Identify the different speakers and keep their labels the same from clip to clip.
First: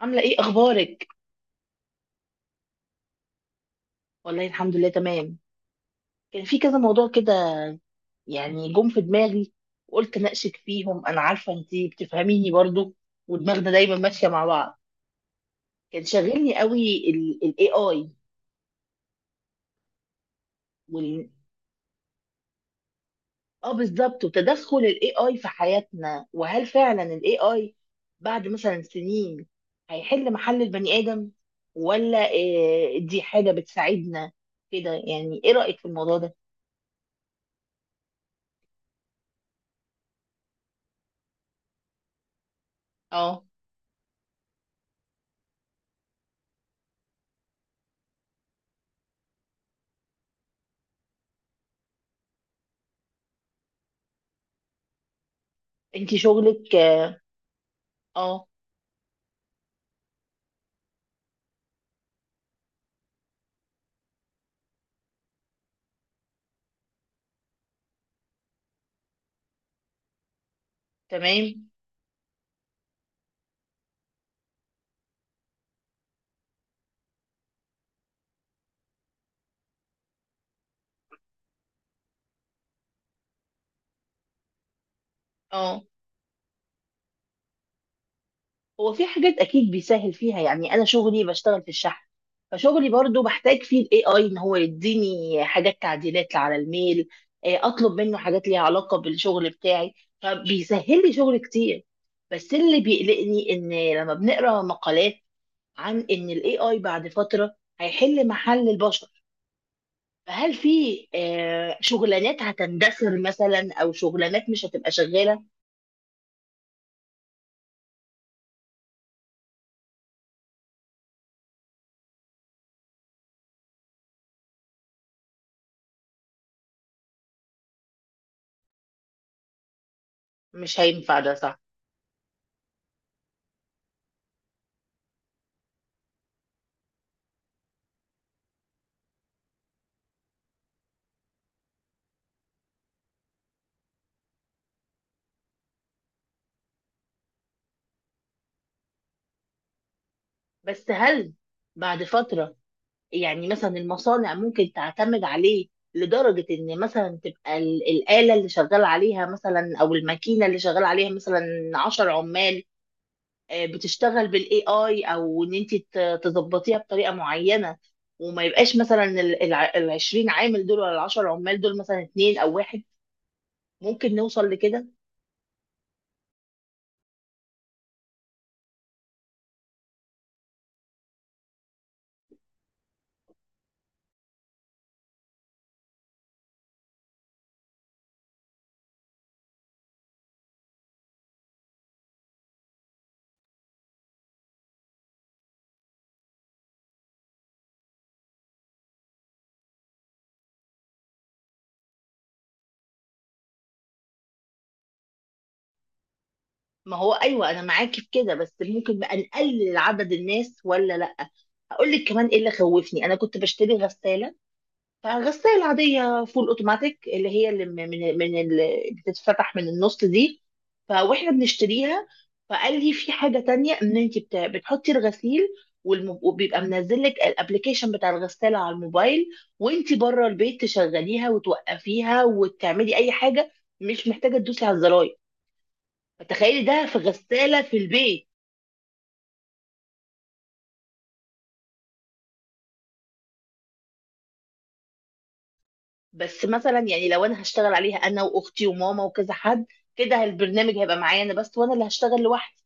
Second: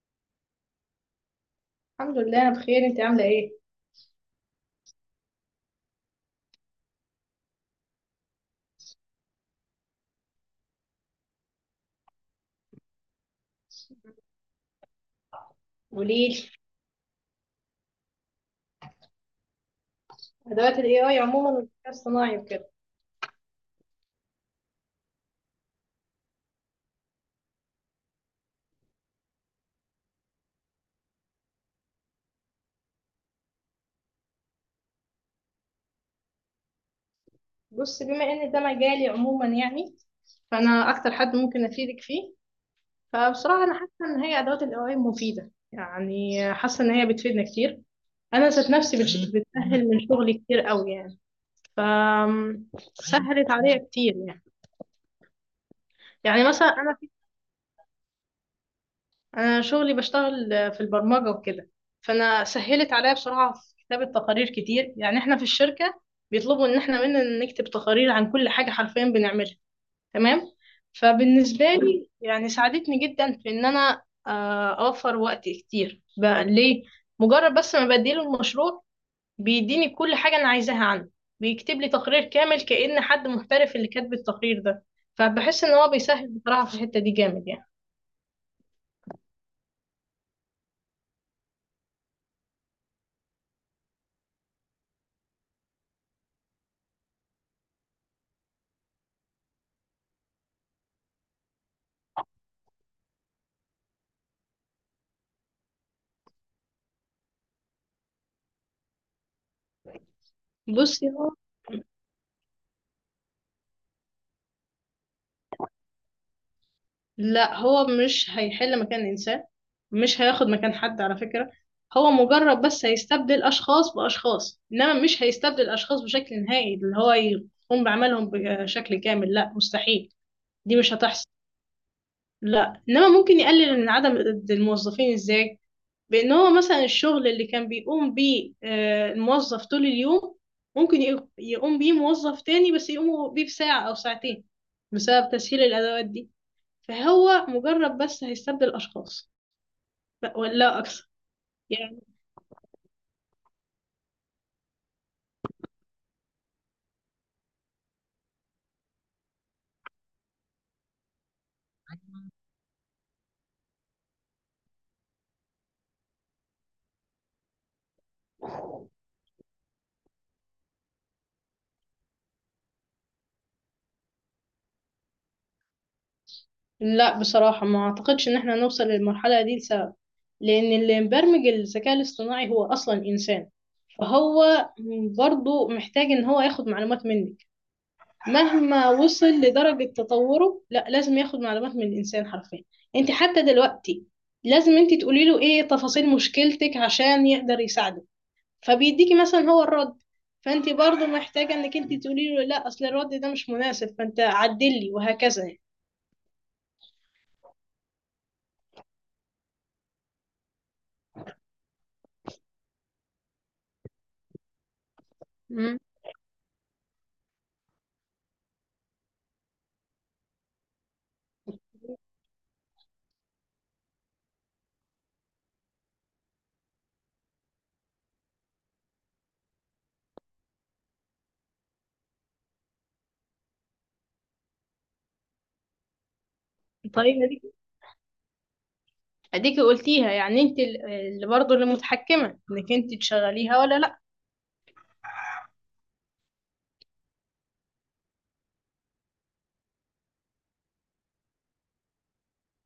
Speaker 1: عاملة ايه اخبارك؟
Speaker 2: الحمد لله، انا بخير. انت عامله ايه؟
Speaker 1: والله الحمد لله تمام. كان في كذا موضوع كده، يعني جم في دماغي وقلت اناقشك فيهم. انا عارفة انتي بتفهميني برضو، ودماغنا دايما ماشية مع بعض. كان
Speaker 2: قوليلي.
Speaker 1: شاغلني قوي. الاي اي.
Speaker 2: ادوات الاي اي
Speaker 1: وال
Speaker 2: عموما والذكاء الصناعي وكده.
Speaker 1: اه بالظبط، وتدخل الاي اي في حياتنا، وهل فعلا الاي اي بعد مثلا سنين هيحل محل البني ادم ولا إيه؟ دي حاجة بتساعدنا كده؟ يعني ايه رأيك في الموضوع ده؟
Speaker 2: بص، بما ان ده مجالي عموما يعني فانا اكتر حد ممكن افيدك فيه.
Speaker 1: اه.
Speaker 2: فبصراحه انا حاسه ان هي ادوات الاي اي مفيده، يعني حاسه ان هي بتفيدنا كتير. انا ذات نفسي بتسهل من شغلي كتير قوي يعني. ف سهلت عليا كتير يعني.
Speaker 1: انتي
Speaker 2: يعني مثلا
Speaker 1: شغلك؟
Speaker 2: انا
Speaker 1: اه. آه.
Speaker 2: انا شغلي بشتغل في البرمجه وكده. فانا سهلت عليا بصراحه في كتابه تقارير كتير. يعني احنا في الشركه بيطلبوا ان احنا مننا نكتب تقارير عن كل حاجه حرفيا بنعملها، تمام؟ فبالنسبه
Speaker 1: تمام.
Speaker 2: لي يعني ساعدتني جدا في ان انا اوفر وقت كتير بقى ليه. مجرد بس ما بديله المشروع بيديني كل حاجه انا عايزاها عنه، بيكتب لي تقرير كامل كأن حد محترف اللي كاتب التقرير ده. فبحس ان
Speaker 1: اه.
Speaker 2: هو بيسهل بصراحه في الحته دي جامد يعني.
Speaker 1: هو في حاجات اكيد بيسهل فيها، يعني انا شغلي بشتغل في الشحن، فشغلي برضو بحتاج فيه الاي اي ان هو يديني حاجات تعديلات على الميل. اطلب منه حاجات ليها علاقه بالشغل بتاعي، فبيسهل لي شغل كتير. بس اللي بيقلقني ان لما بنقرا مقالات عن ان الاي اي بعد فتره هيحل محل البشر، فهل
Speaker 2: بصي
Speaker 1: في
Speaker 2: هو،
Speaker 1: شغلانات هتندثر مثلا، او شغلانات مش هتبقى شغاله؟
Speaker 2: لا، هو مش هيحل مكان إنسان. مش هياخد مكان حد على فكرة. هو مجرد بس هيستبدل أشخاص بأشخاص، إنما مش هيستبدل أشخاص بشكل نهائي اللي هو يقوم بعملهم بشكل كامل، لا مستحيل. دي
Speaker 1: مش
Speaker 2: مش
Speaker 1: هينفع
Speaker 2: هتحصل.
Speaker 1: ده، صح؟
Speaker 2: لا إنما ممكن يقلل من عدم الموظفين. إزاي؟ بإن هو مثلا الشغل اللي كان بيقوم بيه الموظف طول اليوم، ممكن يقوم بيه موظف تاني بس يقوم بيه بساعة أو ساعتين بسبب تسهيل الأدوات دي. فهو مجرد بس هيستبدل أشخاص لا- ولا
Speaker 1: بس
Speaker 2: أكثر
Speaker 1: هل
Speaker 2: يعني.
Speaker 1: بعد فترة، يعني مثلا المصانع ممكن تعتمد عليه لدرجة إن مثلا تبقى الآلة اللي شغال عليها مثلا، أو الماكينة اللي شغال عليها مثلا 10 عمال، بتشتغل بالاي اي، او ان انت تظبطيها بطريقه معينه، وما يبقاش مثلا ال20 عامل دول، ولا ال10 عمال دول مثلا اتنين او واحد. ممكن نوصل لكده؟
Speaker 2: لا بصراحة ما أعتقدش إن احنا نوصل للمرحلة دي لسبب، لأن اللي مبرمج الذكاء الاصطناعي هو أصلا إنسان. فهو برضه محتاج إن هو ياخد معلومات منك. مهما وصل لدرجة تطوره، لا، لازم ياخد معلومات من الإنسان حرفيا. أنت حتى دلوقتي لازم أنت تقولي له إيه تفاصيل مشكلتك عشان يقدر يساعدك. فبيديكي مثلا هو الرد، فانت برضو محتاجة انك انت تقولي له لا اصل الرد ده مش مناسب فانت عدلي، وهكذا يعني.
Speaker 1: ما هو ايوه، انا معاكي في كده، بس ممكن بقى نقلل عدد الناس ولا لا؟ اقول لك كمان ايه اللي خوفني. انا كنت بشتري غسالة، غسالة
Speaker 2: مم.
Speaker 1: عادية فول اوتوماتيك، اللي هي اللي من اللي بتتفتح من النص دي. فواحنا بنشتريها، فقال لي في حاجة تانية ان انت بتحطي الغسيل، وبيبقى منزل لك الابلكيشن بتاع الغسالة على الموبايل، وانت بره البيت تشغليها وتوقفيها وتعملي اي حاجة، مش محتاجة تدوسي على الزراير. فتخيلي ده في
Speaker 2: الطريقة دي
Speaker 1: غسالة في البيت.
Speaker 2: اديكي قلتيها، يعني انت اللي برضو اللي متحكمة انك انت تشغليها ولا لا.
Speaker 1: بس مثلا يعني لو انا هشتغل عليها انا واختي وماما وكذا حد، كده البرنامج هيبقى معايا انا بس، وانا اللي هشتغل لوحدي.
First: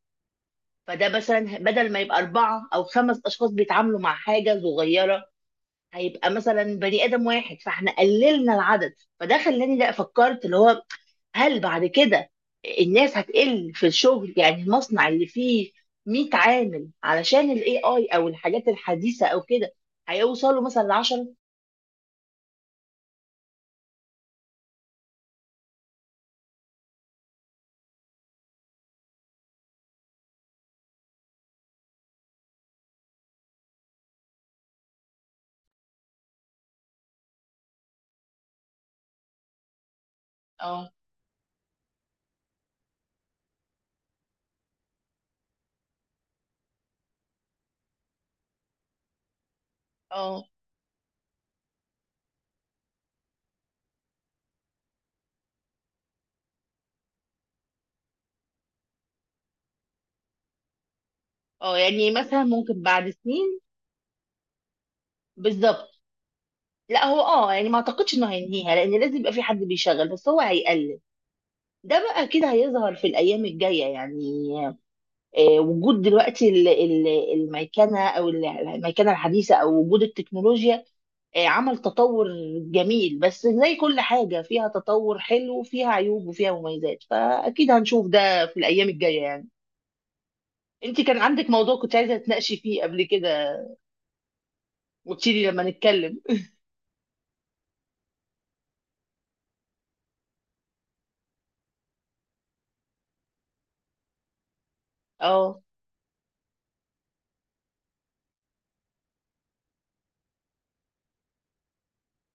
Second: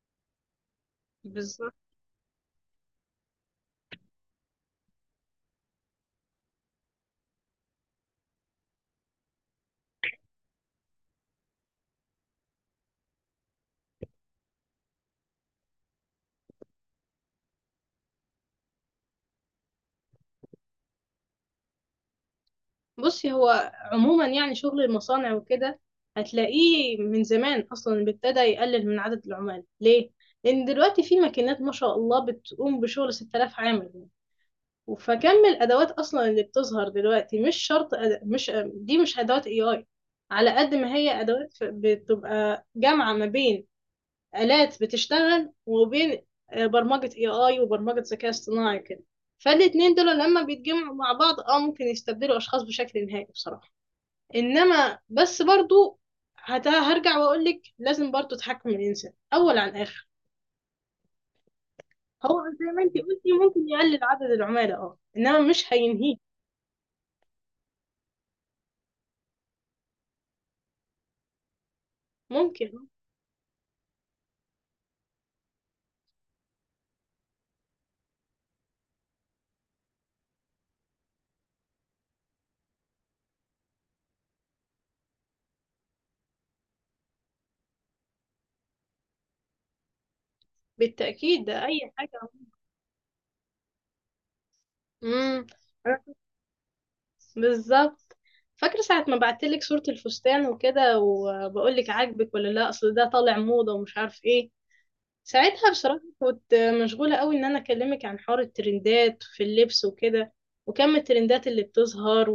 Speaker 1: فده مثلا
Speaker 2: بالظبط.
Speaker 1: بدل ما يبقى أربعة أو خمس أشخاص بيتعاملوا مع حاجة صغيرة، هيبقى مثلا بني آدم واحد، فاحنا قللنا العدد. فده خلاني، لا فكرت اللي هو، هل بعد كده الناس هتقل في الشغل؟ يعني المصنع اللي فيه 100 عامل، علشان الاي اي او الحاجات الحديثة او كده، هيوصلوا مثلا ل 10.
Speaker 2: بصي هو عموما يعني شغل المصانع وكده هتلاقيه من زمان اصلا ابتدى يقلل من عدد العمال. ليه؟ لان دلوقتي في ماكينات ما شاء الله بتقوم بشغل 6000 عامل. فكم الادوات اصلا اللي بتظهر دلوقتي مش شرط مش دي مش ادوات اي اي، على قد
Speaker 1: اه.
Speaker 2: ما هي ادوات، بتبقى جامعه ما بين الات بتشتغل وبين برمجه اي اي وبرمجه ذكاء اصطناعي كده. فالاتنين دول لما
Speaker 1: اه.
Speaker 2: بيتجمعوا مع بعض اه ممكن يستبدلوا اشخاص بشكل نهائي بصراحه. انما بس برضو هرجع واقول لك لازم برضو تحكم الانسان اول عن اخر.
Speaker 1: اه، يعني
Speaker 2: هو
Speaker 1: مثلا
Speaker 2: زي
Speaker 1: ممكن
Speaker 2: ما انت
Speaker 1: بعد
Speaker 2: قلتي
Speaker 1: سنين.
Speaker 2: ممكن يقلل عدد العملاء، اه، انما مش
Speaker 1: بالظبط.
Speaker 2: هينهيه.
Speaker 1: لا، هو اه يعني ما اعتقدش انه هينهيها، لان لازم يبقى في حد بيشغل، بس هو هيقلل. ده بقى كده
Speaker 2: ممكن.
Speaker 1: هيظهر في الأيام الجاية يعني. وجود دلوقتي الميكنة، أو الميكنة الحديثة، أو وجود التكنولوجيا، عمل تطور جميل. بس زي كل حاجة فيها تطور، حلو وفيها عيوب وفيها مميزات، فأكيد هنشوف ده في الأيام الجاية يعني. أنت كان
Speaker 2: بالتأكيد
Speaker 1: عندك
Speaker 2: ده
Speaker 1: موضوع
Speaker 2: أي
Speaker 1: كنت عايزة
Speaker 2: حاجة.
Speaker 1: تناقشي فيه قبل كده، وتشيلي
Speaker 2: امم،
Speaker 1: لما نتكلم.
Speaker 2: بالظبط. فاكرة ساعة ما بعتلك صورة الفستان وكده وبقولك عاجبك ولا لا؟ أصل ده طالع موضة ومش عارف ايه.
Speaker 1: اه.
Speaker 2: ساعتها بصراحة كنت مشغولة قوي إن أنا أكلمك عن حوار الترندات في اللبس وكده، وكم الترندات اللي بتظهر.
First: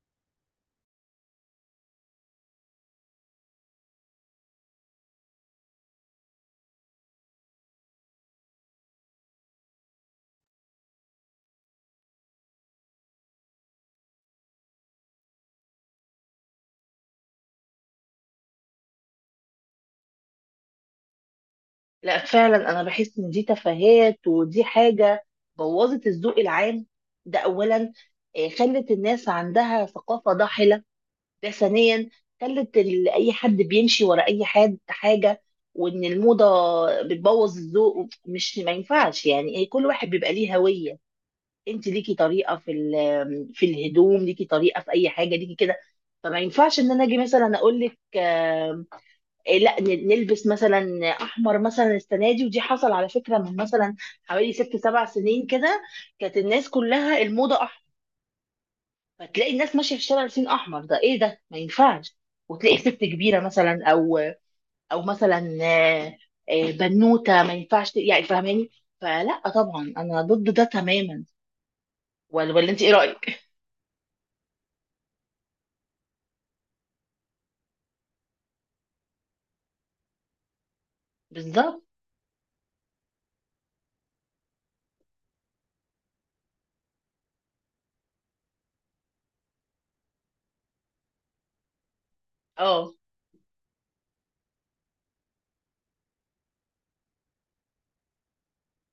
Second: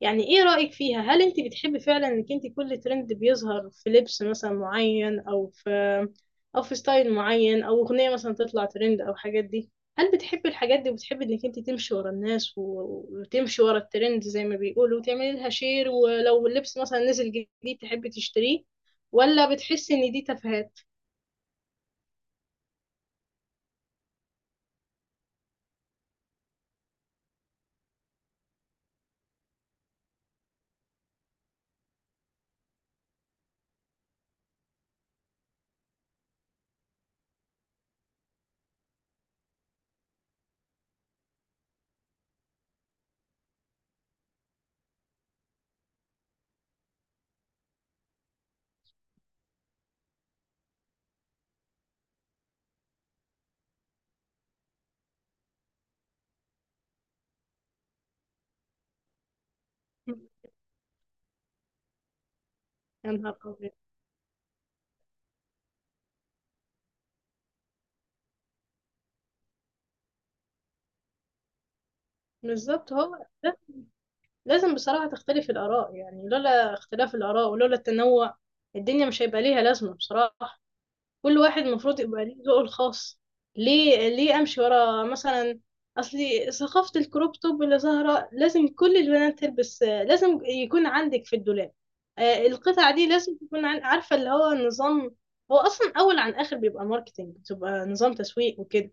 Speaker 2: يعني ايه رأيك فيها؟ هل انت بتحبي فعلا انك انت كل ترند بيظهر في لبس مثلا معين او في، او في ستايل معين، او اغنية مثلا تطلع ترند او حاجات دي؟ هل بتحبي الحاجات دي وبتحبي انك انت تمشي ورا الناس وتمشي ورا الترند زي ما بيقولوا وتعملي لها شير، ولو اللبس مثلا نزل جديد تحبي تشتريه؟ ولا بتحسي ان دي تفاهات؟
Speaker 1: لا، فعلا انا بحس ان دي تفاهات، ودي حاجه بوظت الذوق العام، ده اولا. خلت الناس عندها ثقافه ضاحله، ده ثانيا. خلت اي حد بيمشي ورا اي حد حاجه، وان الموضه بتبوظ الذوق، مش ما ينفعش. يعني كل واحد بيبقى ليه هويه، انت ليكي طريقه في في الهدوم، ليكي طريقه في اي حاجه ليكي كده. فما ينفعش ان انا اجي مثلا اقول لك لا نلبس مثلا احمر مثلا السنه دي، ودي حصل على فكره من مثلا حوالي 6 7 سنين كده، كانت الناس كلها الموضه احمر. فتلاقي الناس ماشيه في الشارع لابسين احمر، ده ايه ده؟ ما ينفعش. وتلاقي ست
Speaker 2: يا نهار
Speaker 1: كبيره
Speaker 2: أبيض.
Speaker 1: مثلا، او او مثلا، بنوته، ما ينفعش يعني فاهماني؟ فلا طبعا انا ضد ده تماما. ولا انت ايه
Speaker 2: بالظبط، هو
Speaker 1: رايك؟
Speaker 2: ده. لازم بصراحة تختلف الآراء، يعني لولا اختلاف الآراء ولولا التنوع الدنيا مش هيبقى ليها لازمة بصراحة. كل واحد
Speaker 1: بالظبط.
Speaker 2: المفروض يبقى ليه ذوقه الخاص. ليه، ليه امشي ورا مثلا اصلي ثقافة الكروب توب اللي ظاهرة لازم كل البنات تلبس، لازم يكون عندك في الدولاب
Speaker 1: اه.
Speaker 2: القطعة دي، لازم تكون عارفة اللي هو نظام. هو اصلا اول عن اخر بيبقى ماركتينج، بتبقى نظام تسويق وكده.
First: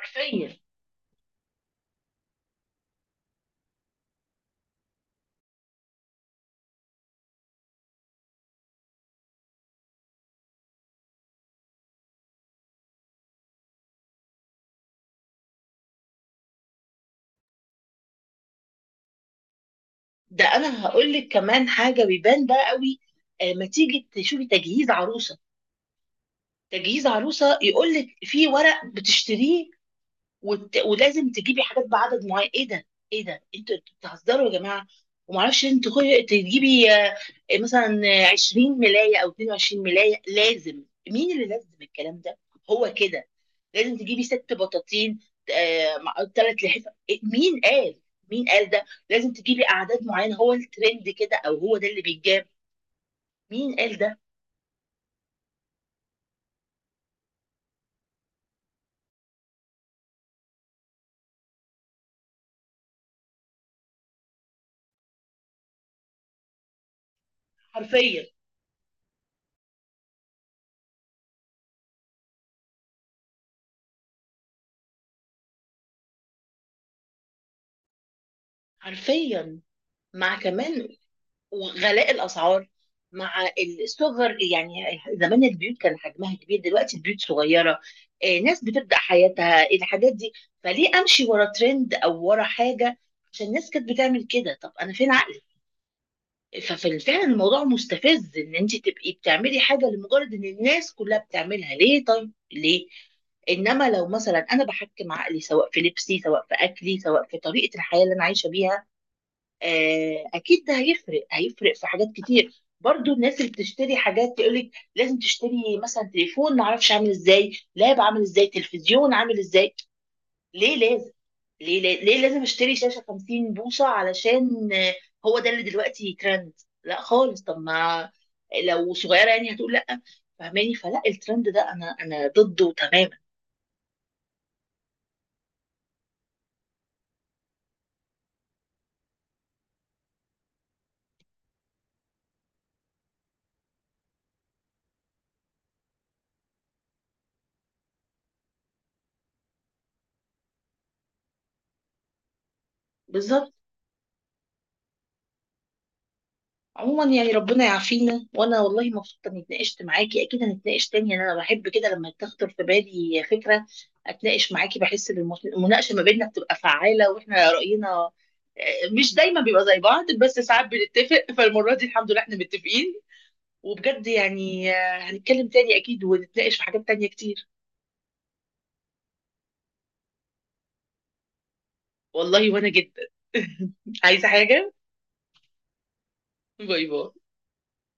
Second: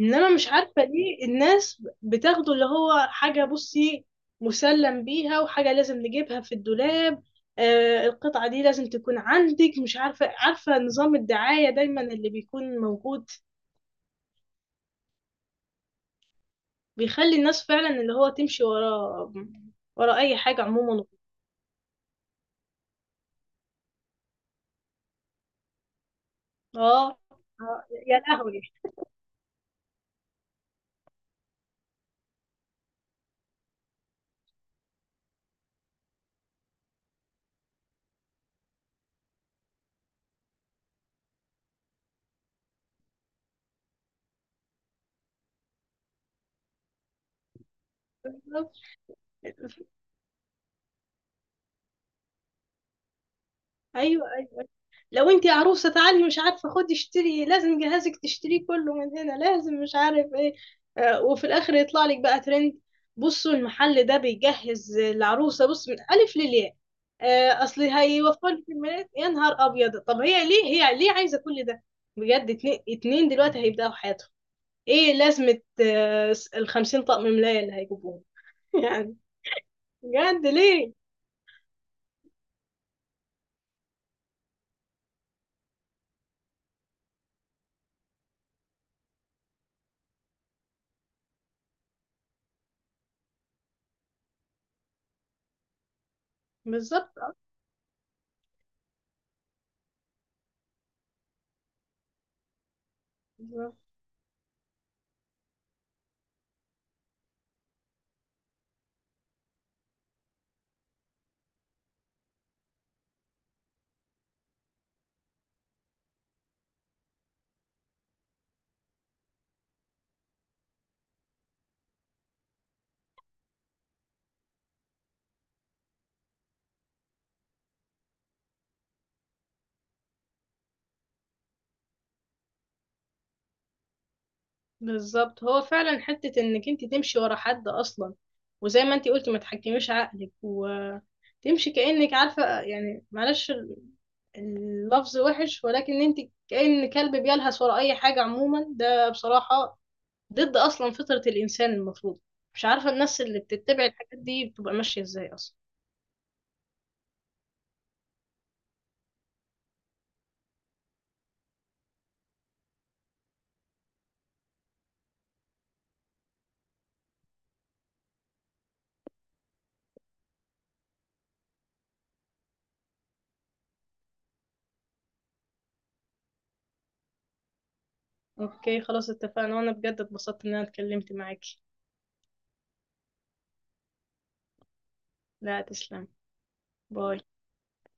Speaker 2: انما مش عارفه ليه الناس بتاخده اللي هو حاجه، بصي، مسلم بيها وحاجه لازم نجيبها في الدولاب. آه القطعه دي لازم تكون عندك، مش عارفه، عارفه نظام الدعايه دايما اللي بيكون موجود بيخلي الناس فعلا اللي هو تمشي ورا، ورا اي
Speaker 1: ده
Speaker 2: حاجه
Speaker 1: انا
Speaker 2: عموما.
Speaker 1: هقول لك كمان حاجه بيبان بقى قوي. ما تيجي تشوفي تجهيز عروسه، تجهيز
Speaker 2: اه.
Speaker 1: عروسه
Speaker 2: آه،
Speaker 1: يقول لك
Speaker 2: يا
Speaker 1: في
Speaker 2: لهوي.
Speaker 1: ورق بتشتريه، ولازم تجيبي حاجات بعدد معين، ايه ده؟ ايه ده؟ انتوا انتوا بتهزروا يا جماعه! وما اعرفش انت تجيبي مثلا 20 ملايه او 22 ملايه، لازم؟ مين اللي لازم الكلام ده؟ هو كده لازم تجيبي 6 بطاطين، 3 لحفة، مين قال؟ مين قال
Speaker 2: بالظبط.
Speaker 1: ده؟ لازم تجيبي اعداد معينه، هو الترند كده، او هو ده اللي بيتجاب؟ مين قال ده؟
Speaker 2: ايوه، لو انتي عروسة تعالي مش عارفة خدي اشتري، لازم جهازك تشتريه كله من هنا، لازم مش عارف ايه. آه، وفي الاخر يطلع لك بقى ترند: بصوا المحل ده بيجهز العروسة بص من الف للياء. آه، اصل
Speaker 1: حرفيا.
Speaker 2: هيوفر لك الميلاد. يا نهار ابيض، طب هي ليه، هي ليه عايزة كل ده؟ بجد، اتنين دلوقتي هيبدأوا حياتهم، ايه لازمة 50 طقم ملاية اللي هيجيبوهم؟ يعني
Speaker 1: حرفيا. مع
Speaker 2: بجد
Speaker 1: كمان
Speaker 2: ليه؟
Speaker 1: وغلاء الاسعار، مع الصغر. يعني زمان البيوت كان حجمها كبير، دلوقتي البيوت صغيره. ناس بتبدا حياتها الحاجات دي. فليه امشي ورا ترند او ورا حاجه عشان الناس كانت بتعمل كده؟ طب انا فين عقلي؟ ففعلا
Speaker 2: بالظبط.
Speaker 1: الموضوع مستفز ان انت تبقي بتعملي حاجه لمجرد ان الناس كلها بتعملها. ليه؟ طيب ليه؟
Speaker 2: آه.
Speaker 1: انما لو مثلا انا بحكم عقلي، سواء في لبسي، سواء في اكلي، سواء في طريقه الحياه اللي انا عايشه بيها، اكيد ده هيفرق. هيفرق في حاجات كتير. برضو الناس اللي بتشتري حاجات تقولك لازم تشتري مثلا تليفون معرفش عامل ازاي، لاب عامل ازاي، تلفزيون عامل ازاي. ليه لازم؟ ليه، ليه, ليه لازم اشتري شاشة 50 بوصة علشان هو ده اللي دلوقتي ترند؟ لا خالص. طب ما لو صغيرة يعني هتقول لا. فاهماني؟ فلا، الترند ده انا ضده تماما.
Speaker 2: بالظبط، هو فعلا حتة انك انت تمشي ورا حد اصلا، وزي ما انت قلتي ما تحكميش عقلك وتمشي كأنك عارفة، يعني معلش اللفظ وحش ولكن انت كأن كلب بيلهث ورا اي حاجة عموما. ده بصراحة ضد اصلا فطرة الانسان المفروض. مش عارفة الناس اللي
Speaker 1: بالظبط.
Speaker 2: بتتبع الحاجات دي بتبقى ماشية ازاي اصلا.
Speaker 1: عموما يعني ربنا يعافينا. وانا والله مبسوطه اني اتناقشت معاكي، اكيد هنتناقش تاني يعني. انا بحب كده لما تخطر في بالي فكره اتناقش معاكي، بحس ان المناقشه ما بيننا بتبقى فعاله، واحنا راينا مش دايما بيبقى زي بعض، بس ساعات بنتفق. فالمره دي الحمد لله احنا متفقين. وبجد يعني هنتكلم تاني اكيد، ونتناقش في حاجات تانية كتير.
Speaker 2: اوكي خلاص، اتفقنا، وانا بجد اتبسطت ان انا اتكلمت معاكي.
Speaker 1: والله، وانا جدا. عايزه حاجه؟
Speaker 2: لا تسلم.
Speaker 1: باي باي.
Speaker 2: باي.